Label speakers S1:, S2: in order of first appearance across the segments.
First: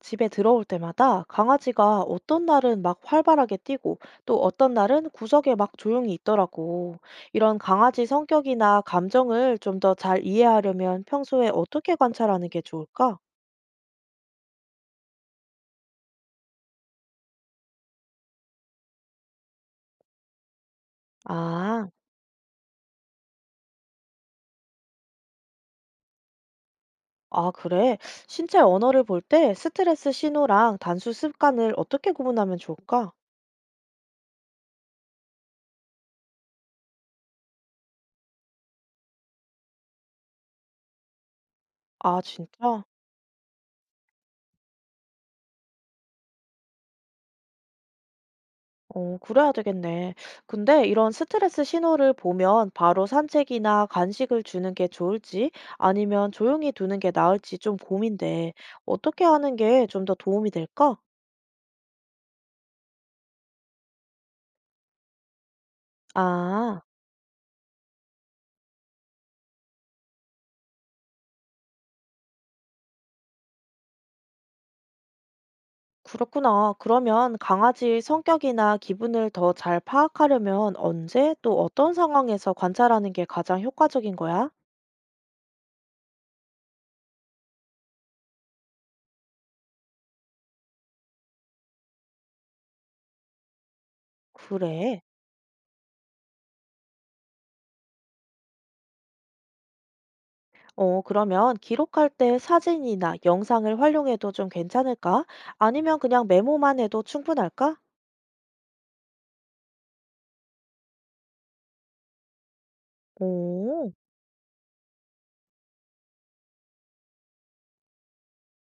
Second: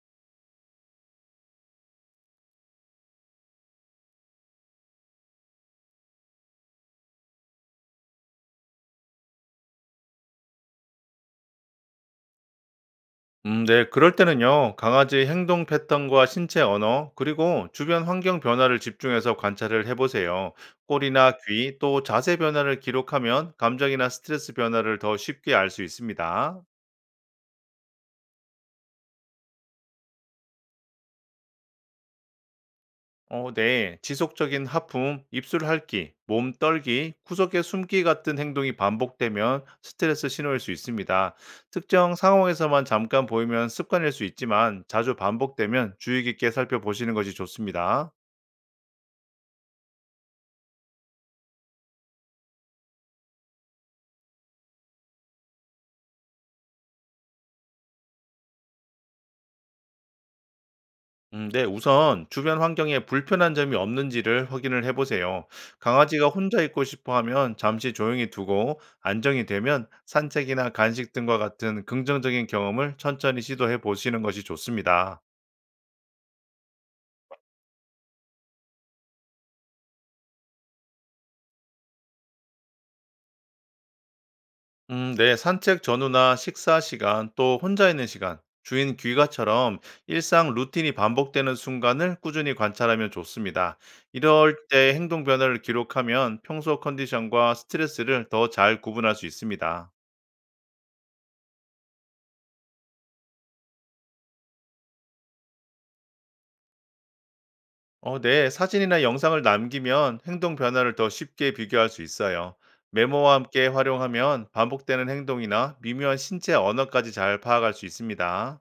S1: 집에 들어올 때마다 강아지가 어떤 날은 막 활발하게 뛰고 또 어떤 날은 구석에 막 조용히 있더라고. 이런 강아지 성격이나 감정을 좀 더 잘 이해하려면 평소에 어떻게 관찰하는 게 좋을까?
S2: 네. 그럴 때는요, 강아지의 행동 패턴과 신체 언어, 그리고 주변 환경 변화를 집중해서 관찰을 해보세요. 꼴이나 귀,
S1: 아,
S2: 또 자세 변화를 기록하면 감정이나 스트레스 변화를 더 쉽게 알 수 있습니다.
S1: 아, 그래. 신체 언어를 볼 때 스트레스 신호랑 단수 습관을 어떻게 구분하면 좋을까?
S2: 네. 지속적인 하품, 입술 핥기, 몸 떨기, 구석에 숨기 같은 행동이 반복되면 스트레스 신호일 수 있습니다. 특정
S1: 아, 진짜?
S2: 상황에서만 잠깐 보이면 습관일 수 있지만 자주 반복되면 주의 깊게 살펴보시는 것이 좋습니다.
S1: 어, 그래야 되겠네. 근데 이런 스트레스 신호를 보면 바로 산책이나 간식을 주는 게 좋을지 아니면 조용히 두는 게 나을지 좀 고민돼. 어떻게 하는 게 좀 더 도움이 될까?
S2: 네, 우선 주변 환경에 불편한 점이 없는지를 확인을 해보세요. 강아지가 혼자
S1: 아,
S2: 있고 싶어 하면 잠시 조용히 두고 안정이 되면 산책이나 간식 등과 같은 긍정적인 경험을 천천히 시도해 보시는 것이 좋습니다.
S1: 그렇구나. 그러면 강아지의 성격이나 기분을 더 잘 파악하려면 언제 또 어떤 상황에서 관찰하는 게 가장 효과적인 거야?
S2: 네, 산책 전후나 식사 시간 또 혼자 있는 시간, 주인 귀가처럼 일상 루틴이 반복되는 순간을 꾸준히 관찰하면 좋습니다. 이럴 때
S1: 그래.
S2: 행동 변화를 기록하면 평소 컨디션과 스트레스를 더 잘 구분할 수 있습니다.
S1: 어, 그러면 기록할 때 사진이나 영상을 활용해도 좀 괜찮을까? 아니면 그냥 메모만 해도 충분할까?
S2: 네. 사진이나 영상을 남기면 행동 변화를 더 쉽게 비교할 수 있어요. 메모와 함께
S1: 오,
S2: 활용하면 반복되는 행동이나 미묘한 신체 언어까지 잘 파악할 수 있습니다.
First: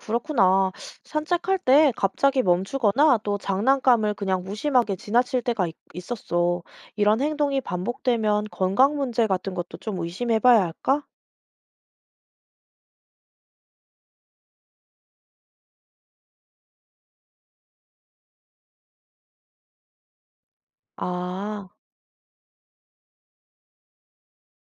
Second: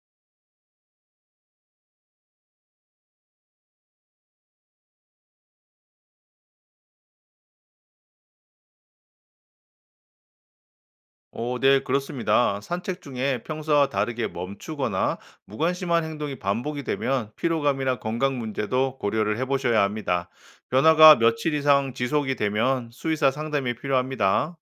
S1: 그렇구나. 산책할 때 갑자기 멈추거나 또 장난감을 그냥 무심하게 지나칠 때가 있었어. 이런 행동이 반복되면 건강 문제 같은 것도 좀 의심해 봐야 할까?
S2: 오, 네, 그렇습니다. 산책 중에 평소와 다르게 멈추거나 무관심한 행동이 반복이 되면 피로감이나 건강 문제도 고려를 해보셔야 합니다. 변화가 며칠
S1: 아,
S2: 이상 지속이 되면 수의사 상담이 필요합니다.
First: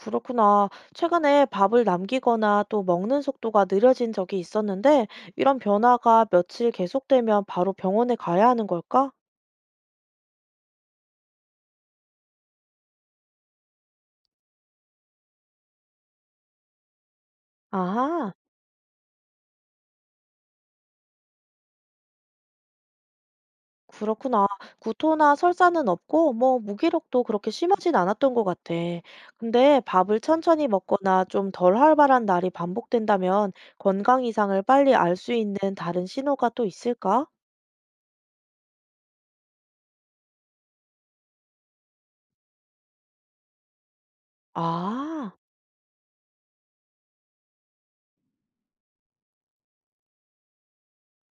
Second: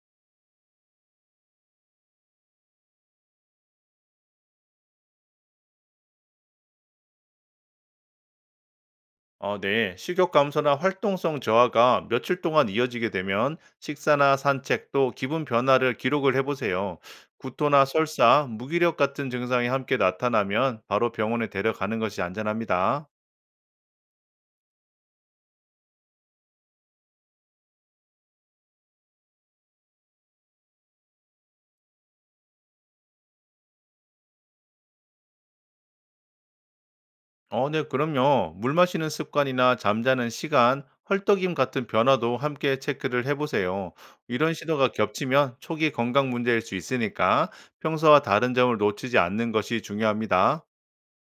S1: 그렇구나. 최근에 밥을 남기거나 또 먹는 속도가 느려진 적이 있었는데 이런 변화가 며칠 계속되면 바로 병원에 가야 하는 걸까?
S2: 네. 식욕 감소나 활동성 저하가 며칠 동안 이어지게 되면 식사나 산책 또 기분 변화를 기록을 해보세요. 구토나
S1: 아하.
S2: 설사, 무기력 같은 증상이 함께 나타나면 바로 병원에 데려가는 것이 안전합니다.
S1: 그렇구나. 구토나 설사는 없고, 뭐, 무기력도 그렇게 심하진 않았던 것 같아. 근데 밥을 천천히 먹거나 좀 덜 활발한 날이 반복된다면 건강 이상을 빨리 알 수 있는 다른 신호가 또 있을까?
S2: 네. 그럼요. 물 마시는 습관이나 잠자는 시간, 헐떡임 같은 변화도 함께 체크를 해보세요. 이런 신호가
S1: 아,
S2: 겹치면 초기 건강 문제일 수 있으니까 평소와 다른 점을 놓치지 않는 것이 중요합니다.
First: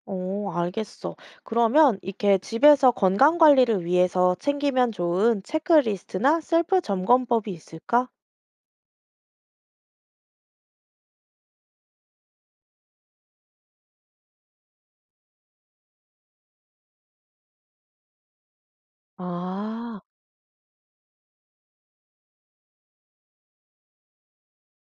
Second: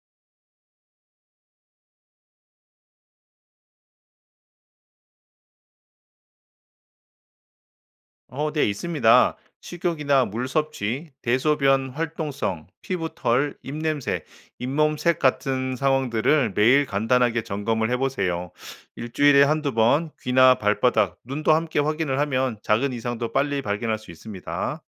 S1: 어, 알겠어. 그러면 이렇게 집에서 건강 관리를 위해서 챙기면 좋은 체크리스트나 셀프 점검법이 있을까?
S2: 네, 있습니다. 식욕이나 물 섭취, 대소변 활동성, 피부털, 입냄새, 잇몸색 같은 상황들을 매일 간단하게 점검을 해보세요. 일주일에 한두
S1: 아.
S2: 번 귀나 발바닥, 눈도 함께 확인을 하면 작은 이상도 빨리 발견할 수 있습니다.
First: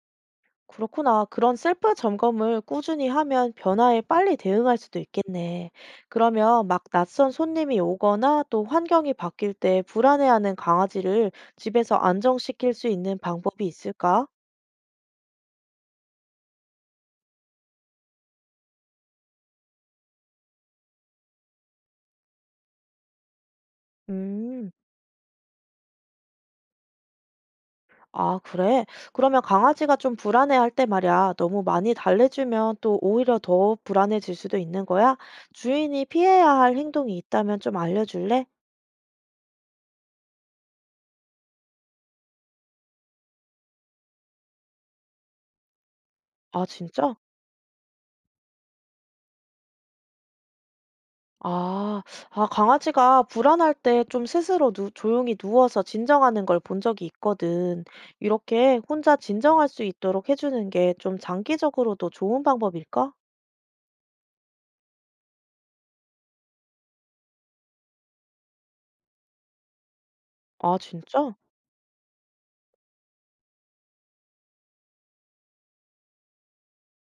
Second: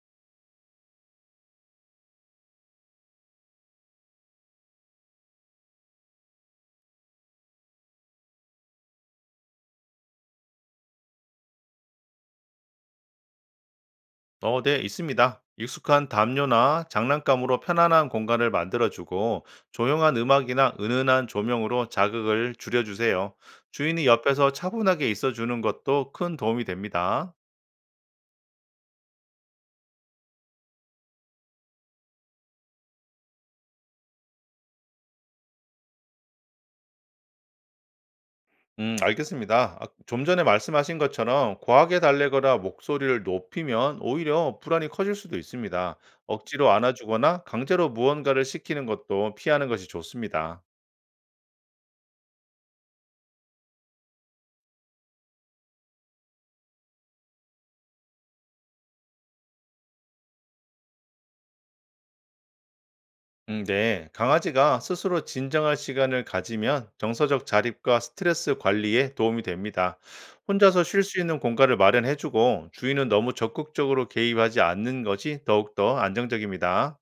S1: 그렇구나. 그런 셀프 점검을 꾸준히 하면 변화에 빨리 대응할 수도 있겠네. 그러면 막 낯선 손님이 오거나 또 환경이 바뀔 때 불안해하는 강아지를 집에서 안정시킬 수 있는 방법이 있을까?
S2: 네, 있습니다. 익숙한 담요나 장난감으로 편안한 공간을 만들어주고 조용한 음악이나 은은한 조명으로 자극을 줄여주세요. 주인이 옆에서
S1: 음,
S2: 차분하게 있어주는 것도 큰 도움이 됩니다.
S1: 아, 그래? 그러면 강아지가 좀 불안해할 때 말이야. 너무 많이 달래주면 또 오히려 더 불안해질 수도 있는 거야? 주인이 피해야 할 행동이 있다면 좀 알려줄래?
S2: 알겠습니다. 아, 좀 전에 말씀하신 것처럼 과하게 달래거나 목소리를 높이면 오히려 불안이 커질 수도 있습니다.
S1: 아,
S2: 억지로
S1: 진짜?
S2: 안아주거나 강제로 무언가를 시키는 것도 피하는 것이 좋습니다.
S1: 아. 아 강아지가 불안할 때 좀 스스로 누 조용히 누워서 진정하는 걸 본 적이 있거든. 이렇게 혼자 진정할 수 있도록 해 주는 게 좀 장기적으로도 좋은 방법일까?
S2: 네. 강아지가 스스로 진정할 시간을 가지면 정서적 자립과 스트레스 관리에 도움이 됩니다.
S1: 아
S2: 혼자서 쉴 수
S1: 진짜?
S2: 있는 공간을 마련해주고 주인은 너무 적극적으로 개입하지 않는 것이 더욱더 안정적입니다.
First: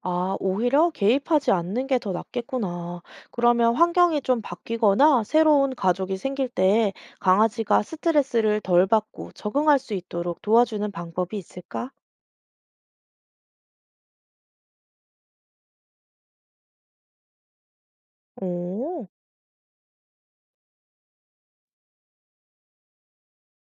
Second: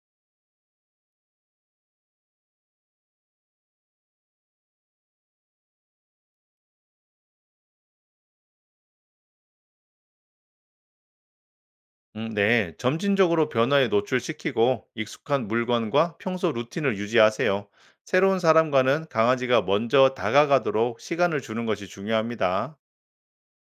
S1: 아 오히려 개입하지 않는 게 더 낫겠구나. 그러면 환경이 좀 바뀌거나 새로운 가족이 생길 때 강아지가 스트레스를 덜 받고 적응할 수 있도록 도와주는 방법이 있을까?
S2: 네. 점진적으로 변화에 노출시키고 익숙한 물건과 평소 루틴을 유지하세요. 새로운 사람과는
S1: 오오오
S2: 강아지가 먼저 다가가도록 시간을 주는 것이 중요합니다.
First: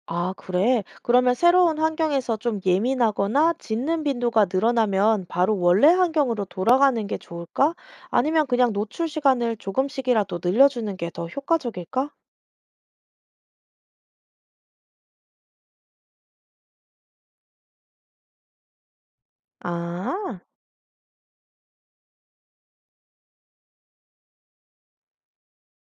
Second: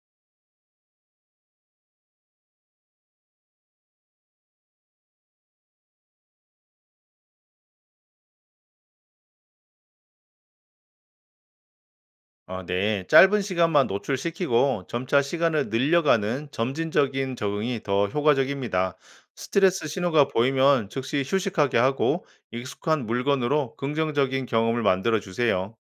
S1: 아, 그래? 그러면 새로운 환경에서 좀 예민하거나 짖는 빈도가 늘어나면 바로 원래 환경으로 돌아가는 게 좋을까? 아니면 그냥 노출 시간을 조금씩이라도 늘려주는 게 더 효과적일까?
S2: 네. 짧은 시간만 노출시키고 점차 시간을 늘려가는 점진적인 적응이 더 효과적입니다. 스트레스 신호가
S1: 아,
S2: 보이면 즉시 휴식하게 하고 익숙한 물건으로 긍정적인 경험을 만들어 주세요.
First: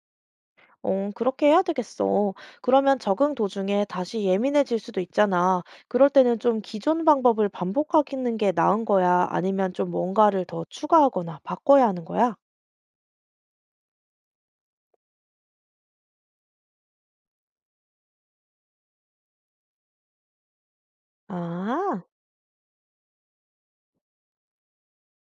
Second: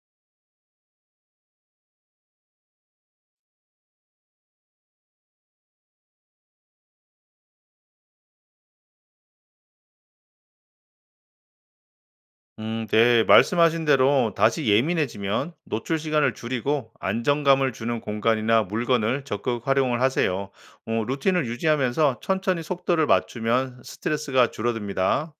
S1: 어, 그렇게 해야 되겠어. 그러면 적응 도중에 다시 예민해질 수도 있잖아. 그럴 때는 좀 기존 방법을 반복하는 게 나은 거야? 아니면 좀 뭔가를 더 추가하거나 바꿔야 하는 거야?
S2: 네. 말씀하신 대로 다시 예민해지면 노출 시간을 줄이고 안정감을 주는 공간이나 물건을 적극 활용을 하세요. 루틴을
S1: 아.
S2: 유지하면서 천천히 속도를 맞추면 스트레스가 줄어듭니다.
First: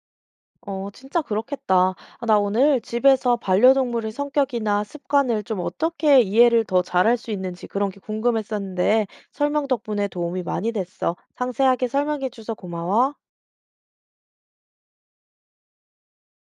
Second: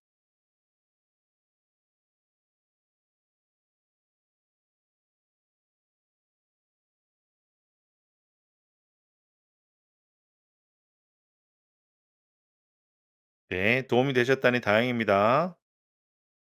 S1: 어, 진짜 그렇겠다. 아, 나 오늘 집에서 반려동물의 성격이나 습관을 좀 어떻게 이해를 더 잘할 수 있는지 그런 게 궁금했었는데 설명 덕분에 도움이 많이 됐어. 상세하게 설명해줘서 고마워.
S2: 네. 도움이 되셨다니 다행입니다.